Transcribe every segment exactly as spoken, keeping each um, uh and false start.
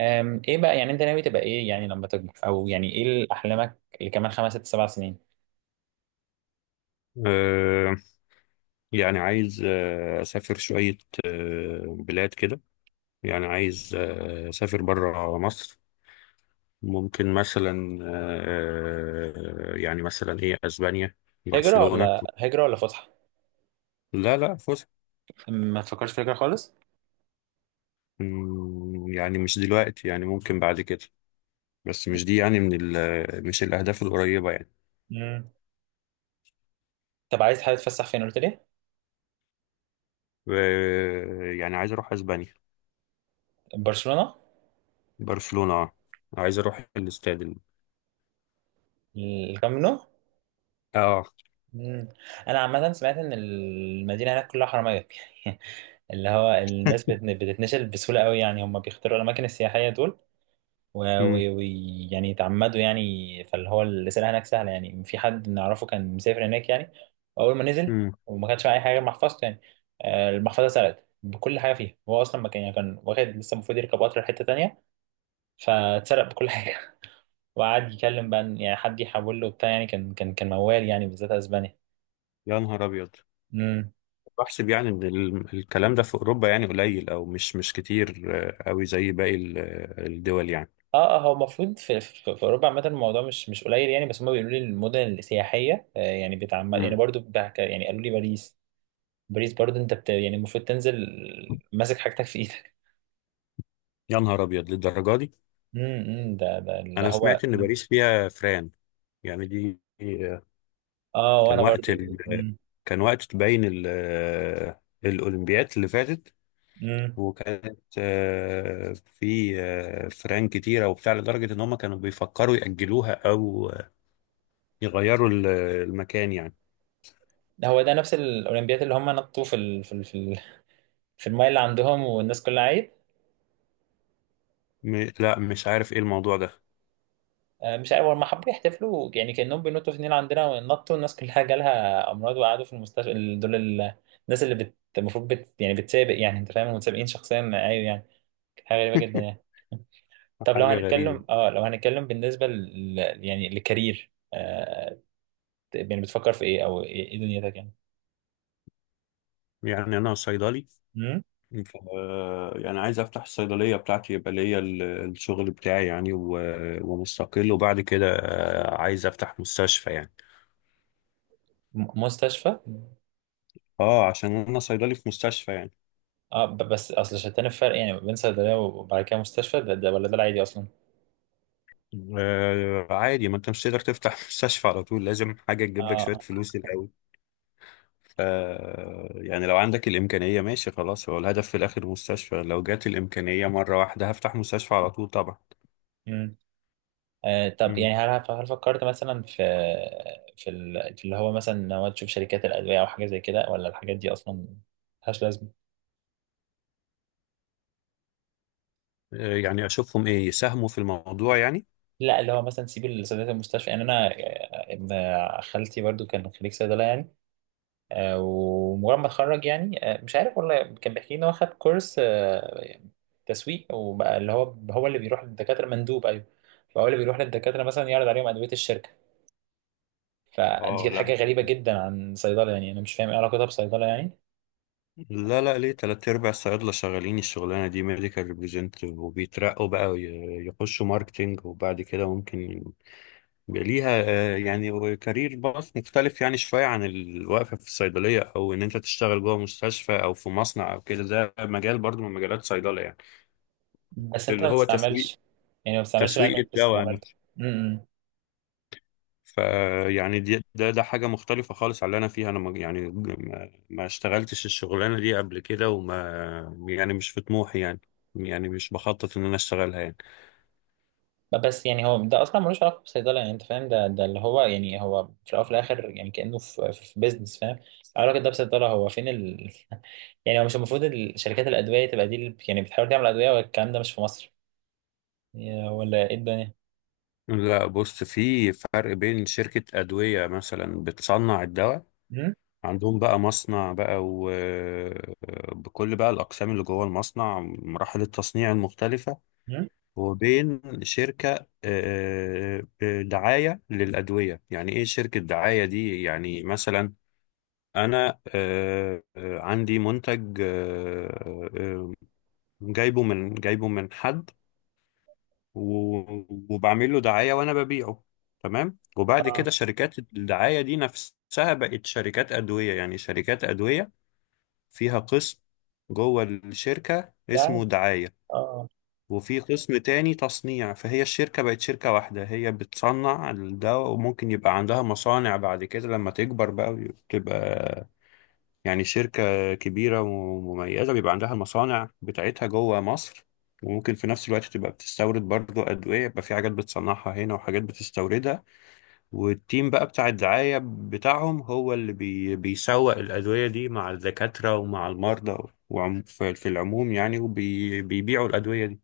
أم، ايه بقى يعني انت ناوي تبقى ايه يعني لما تكبر او يعني ايه اللي احلامك اللي كمان خمس ست سبع سنين؟ آه، يعني عايز آه، أسافر شوية آه، بلاد كده. يعني عايز آه، أسافر برا مصر. ممكن مثلا آه، يعني مثلا إيه أسبانيا، هجرة برشلونة. ولا هجرة ولا فسحة؟ لا لا، فسح. ما تفكرش في هجرة خالص؟ مم، يعني مش دلوقتي، يعني ممكن بعد كده، بس مش دي يعني من ال مش الأهداف القريبة يعني. مم. طب عايز حابب تتفسح فين قلت لي؟ آه، يعني عايز أروح أسبانيا، برشلونة. برشلونة آه. عايز أروح الاستاد ال- الكامب نو. آه. مم. انا عامة سمعت ان المدينة هناك كلها حرامية. اللي هو الناس بتن- بتتنشل بسهولة قوي، يعني هم بيختاروا الاماكن السياحية دول، مم، ويعني يتعمدوا، يعني فاللي هو الرسالة هناك سهلة، يعني في حد نعرفه كان مسافر هناك يعني. أول ما نزل مم. وما كانش معاه أي حاجة غير محفظته يعني. آه، المحفظة اتسرقت بكل حاجة فيها، هو أصلا ما كان يعني كان واخد لسه، المفروض يركب قطر لحتة تانية فاتسرق بكل حاجة وقعد يكلم بقى إن يعني حد يحول له بتاع، يعني كان كان كان موال، يعني بالذات أسبانيا. يا نهار أبيض. امم بحسب يعني ان ال- الكلام ده في اوروبا يعني قليل او مش مش كتير آه، قوي زي باقي ال- الدول يعني. اه اه، هو المفروض في, في, في اوروبا عامه، الموضوع مش مش قليل يعني، بس هم بيقولوا لي المدن السياحيه آه، يعني بتعمد يعني مم. برضو بتاع- يعني قالوا لي باريس، بريز برضه، انت بت... يعني المفروض تنزل ماسك حاجتك في ايدك. يا نهار ابيض للدرجه دي. امم امم، ده ده اللي انا هو. سمعت ان باريس فيها فران، يعني دي آه، اه كان وانا وقت برضه ال... امم كان وقت تبين ال... آه، الاولمبياد اللي فاتت، امم وكانت آه، في آه، فران كتيره وبتاع لدرجه ان هم كانوا بيفكروا ياجلوها او يغيروا ال- المكان يعني. هو ده نفس الاولمبياد اللي هم نطوا في ال... في ال... في, ال... في المايه اللي عندهم والناس كلها عيب. م... لا، مش عارف ايه الموضوع ده. آه، مش عارف، هما حبوا يحتفلوا يعني كانهم بينطوا في النيل عندنا، ونطوا الناس كلها جالها امراض وقعدوا في المستشفى ال- دول ال... الناس اللي بت... المفروض بت... يعني بتسابق، يعني انت فاهم المتسابقين شخصيا ايوه يعني، حاجه غريبه جدا يعني. طب لو حاجه غريبه. هنتكلم، اه لو هنتكلم بالنسبه ل... يعني لكارير، آه، يعني بتفكر في ايه، او ايه إيه دنيتك يعني؟ يعني أنا صيدلي، مم؟ ف- يعني عايز أفتح الصيدلية بتاعتي، يبقى ليا ال- الشغل بتاعي يعني، و- ومستقل. وبعد كده آه، عايز أفتح مستشفى يعني. م- مستشفى. أه، عشان أنا صيدلي في مستشفى يعني. اه، ب- بس اصل شتان الفرق يعني بين صيدليه وبعد كده مستشفى، ده, ده ولا ده العادي اصلا؟ آه، عادي، ما أنت مش تقدر تفتح مستشفى على طول، لازم حاجة تجيب لك اه شوية فلوس الأول. ف يعني لو عندك الإمكانية ماشي خلاص، هو الهدف في الآخر مستشفى، لو جات الإمكانية مرة واحدة هفتح مستشفى على طول طبعا. امم آه طب مم. يعني، هل هل فكرت مثلا في في, ال- في اللي هو مثلا ان هو تشوف شركات الادويه او حاجه زي كده، ولا الحاجات دي اصلا ملهاش لازمه؟ آه، يعني أشوفهم إيه، يساهموا في الموضوع يعني. لا اللي هو مثلا سيب صيدليه المستشفى، يعني انا آه، ابن خالتي برضو كان خريج صيدله يعني. آه، ومجرد ما اتخرج يعني، آه، مش عارف والله، كان بيحكي لي ان هو خد كورس آه، تسويق، وبقى اللي هو هو اللي بيروح للدكاتره، مندوب ايوه. فهو اللي بيروح للدكاتره مثلا يعرض عليهم ادويه الشركه. فدي اه، كانت حاجه لا غريبه جدا عن صيدله، يعني انا مش فاهم ايه علاقتها بصيدله يعني. لا لا، ليه تلات أرباع الصيادلة شغالين الشغلانة دي، ميديكال ريبريزنتيف، وبيترقوا بقى وي- يخشوا ماركتينج، وبعد كده ممكن يبقى ليها آه، يعني كارير باث مختلف يعني شوية عن الوقفة في الصيدلية، أو إن أنت تشتغل جوه مستشفى أو في مصنع أو كده. ده مجال برضو من مجالات صيدلة يعني، بس انت اللي ما هو تسويق، بتستعملش، يعني ما بتستعملش العلم تسويق اللي انت الدواء. استعملته. فيعني دي ده ده حاجة مختلفة خالص على اللي أنا فيها. أنا ما يعني ما, ما اشتغلتش الشغلانة دي قبل كده، وما يعني مش في طموحي يعني. يعني مش بخطط إن أنا أشتغلها يعني. بس يعني هو ده اصلا ملوش علاقه بالصيدله، يعني انت فاهم ده ده اللي هو، يعني هو في الاول وفي الاخر يعني كانه في في, في بيزنس، فاهم؟ علاقه ده بصيدله هو فين ال... يعني هو مش المفروض ال- شركات الادويه تبقى دي اللي يعني بتحاول تعمل ادويه والكلام ده مش في مصر يا، ولا ايه الدنيا؟ لا، بص، في فرق بين شركة أدوية مثلا بتصنع الدواء، مم؟ عندهم بقى مصنع بقى، وبكل بقى الأقسام اللي جوه المصنع، مراحل التصنيع المختلفة، مم؟ وبين شركة آه، آه، دعاية للأدوية. يعني إيه شركة دعاية دي؟ يعني مثلا انا آه، آه، عندي منتج آه، آه، جايبه من جايبه من حد، و- وبعمل له دعاية وانا ببيعه. تمام. وبعد اه كده شركات الدعاية دي نفسها بقت شركات أدوية. يعني شركات أدوية فيها قسم جوه الشركة ده، اسمه دعاية، اه وفي قسم تاني تصنيع. فهي الشركة بقت شركة واحدة، هي بتصنع الدواء، وممكن يبقى عندها مصانع بعد كده لما تكبر بقى، وتبقى يعني شركة كبيرة ومميزة بيبقى عندها المصانع بتاعتها جوه مصر. وممكن في نفس الوقت تبقى بتستورد برضو أدوية، يبقى في حاجات بتصنعها هنا وحاجات بتستوردها. والتيم بقى بتاع الدعاية بتاعهم هو اللي بي بيسوق الأدوية دي مع الدكاترة ومع المرضى، وعم في في العموم يعني، وبيبيعوا الأدوية دي.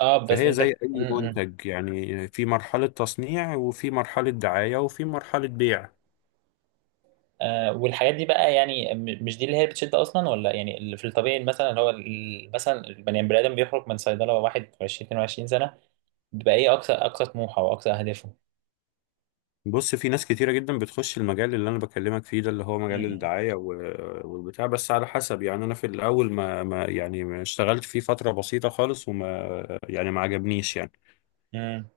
اه، بس فهي زي انت أي امم منتج يعني، في مرحلة تصنيع، وفي مرحلة دعاية، وفي مرحلة بيع. آه والحاجات دي بقى، يعني م- مش دي اللي هي بتشد اصلا، ولا يعني اللي في الطبيعي مثلا اللي هو ال- مثلا البني البني ادم بيخرج من صيدله وهو واحد عشرين اتنين وعشرين سنه، بيبقى ايه اقصى اقصى طموحه واقصى اهدافه؟ بص، في ناس كتيرة جدا بتخش المجال اللي أنا بكلمك فيه ده، اللي هو مجال مم. الدعاية و- والبتاع، بس على حسب يعني. أنا في الأول ما, ما يعني ما اشتغلت فيه فترة بسيطة خالص، وما يعني ما عجبنيش يعني، مم.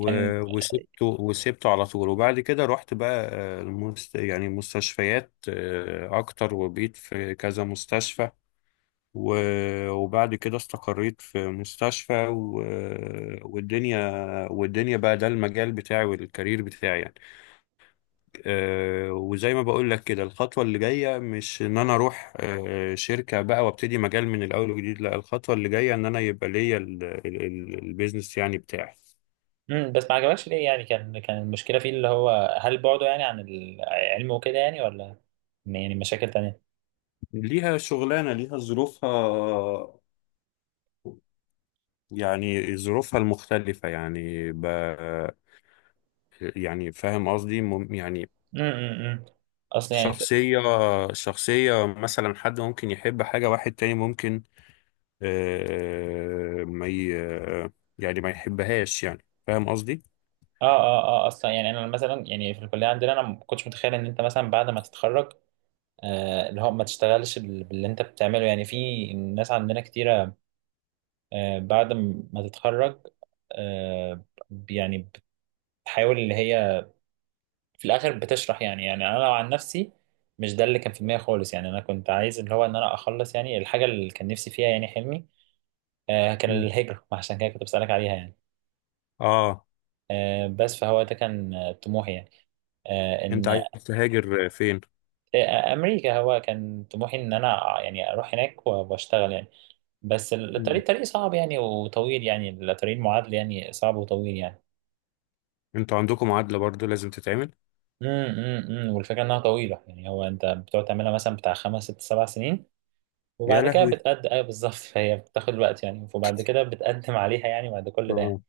كان وسبته وسبته على طول. وبعد كده رحت بقى آه، المست يعني مستشفيات آه، أكتر، وبقيت في كذا مستشفى، و- وبعد كده استقريت في مستشفى، و- والدنيا، والدنيا بقى ده المجال بتاعي والكارير بتاعي يعني. آه، وزي ما بقول لك كده، الخطوة اللي جاية مش ان انا اروح آه، شركة بقى وابتدي مجال من الاول وجديد، لا، الخطوة اللي جاية ان انا يبقى ليا ال- ال- ال- البيزنس يعني بتاعي. مم. بس ما عجبكش ليه يعني، كان كان المشكلة فيه اللي هو هل بعده يعني عن العلم وكده يعني، ولا يعني مشاكل تانية؟ ليها شغلانة، ليها ظروفها، يعني ظروفها المختلفة يعني ب... يعني فاهم قصدي؟ مم- يعني مم. مم. مم. اصلا يعني، شخصية، شخصية، مثلا حد ممكن يحب حاجة، واحد تاني ممكن آه، ما ي... يعني ما يحبهاش. يعني فاهم قصدي؟ اه اه اه، اصلا يعني انا مثلا يعني في الكلية عندنا، انا ما كنتش متخيل ان انت مثلا بعد ما تتخرج، آه اللي هو ما تشتغلش بال- باللي انت بتعمله يعني. في ناس عندنا كتيرة، آه بعد م- ما تتخرج، آه يعني بتحاول اللي هي في الاخر بتشرح يعني. يعني انا لو عن نفسي مش ده اللي كان في دماغي خالص، يعني انا كنت عايز اللي هو ان انا اخلص يعني الحاجه اللي كان نفسي فيها، يعني حلمي آه كان الهجره، عشان كده كنت بسالك عليها يعني. اه، آه بس فهو ده كان آه، طموحي يعني. آه انت ان عايز تهاجر فين؟ آه امريكا، هو كان طموحي ان انا يعني اروح هناك و- واشتغل يعني. بس مم. الطريق طريق صعب يعني وطويل يعني، الطريق المعادله يعني صعب وطويل يعني. انتوا عندكم معادلة برضو لازم تتعمل. امم امم إمم. والفكره انها طويله يعني، هو انت بتقعد تعملها مثلا بتاع خمس ست سبع سنين يا وبعد كده لهوي. بتقدم ايوه بالظبط، فهي بتاخد وقت يعني، وبعد كده بتقدم عليها يعني بعد كل ده يعني. اه.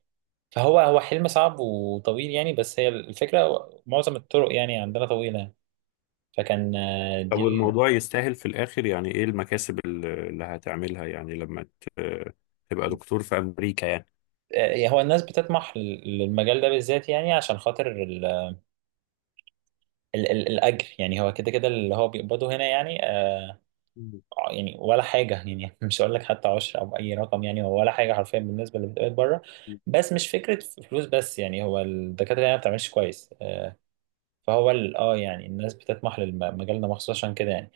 فهو هو حلم صعب وطويل يعني، بس هي الفكره معظم الطرق يعني عندنا طويله يعني. فكان آه، طب دي ال... الموضوع يستاهل في الاخر يعني؟ ايه المكاسب ال- اللي هتعملها يعني لما ت- تبقى دكتور في امريكا يعني؟ آه، هو الناس بتطمح لل- للمجال ده بالذات، يعني عشان خاطر ال... ال... ال... الاجر يعني، هو كده كده اللي هو بيقبضه هنا يعني آه، مم. يعني ولا حاجه يعني مش هقول لك حتى عشر او اي رقم، يعني هو ولا حاجه حرفيا بالنسبه اللي بتقبض بره. بس مش فكره فلوس بس يعني، هو الدكاتره هنا ما بتعملش كويس آه، فهو ال- اه يعني الناس بتطمح لمجالنا مخصوص عشان كده يعني.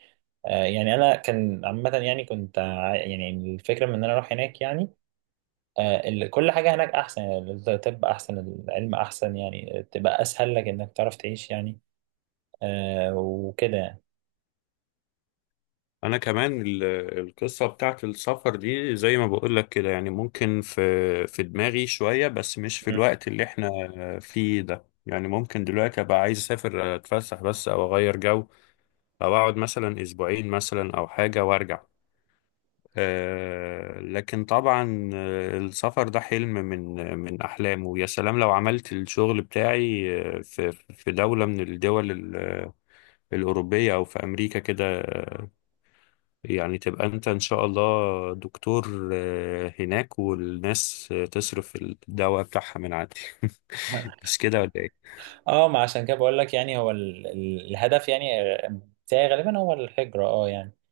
آه يعني انا كان عامه يعني، كنت ع- يعني الفكره من ان انا اروح هناك يعني. آه ال- كل حاجه هناك احسن يعني، الطب احسن، العلم احسن يعني تبقى اسهل لك انك تعرف تعيش يعني، آه وكده يعني. انا كمان ال- القصة بتاعت السفر دي زي ما بقول لك كده، يعني ممكن في في دماغي شوية، بس مش في الوقت اللي احنا فيه ده. يعني ممكن دلوقتي ابقى عايز اسافر اتفسح بس، او اغير جو، او اقعد مثلا اسبوعين مثلا او حاجة وارجع. آه، لكن طبعا آه، السفر ده حلم من من أحلامه. ويا سلام لو عملت الشغل بتاعي آه، في في دولة من الدول ال- الأوروبية أو في أمريكا كده. آه، يعني تبقى أنت إن شاء الله دكتور آه، هناك، والناس آه، تصرف الدواء بتاعها من عندي. مش كده ولا إيه؟ اه، ما عشان كده بقول لك يعني، هو ال- ال- الهدف يعني آه، بتاعي غالبا هو الهجره، اه يعني.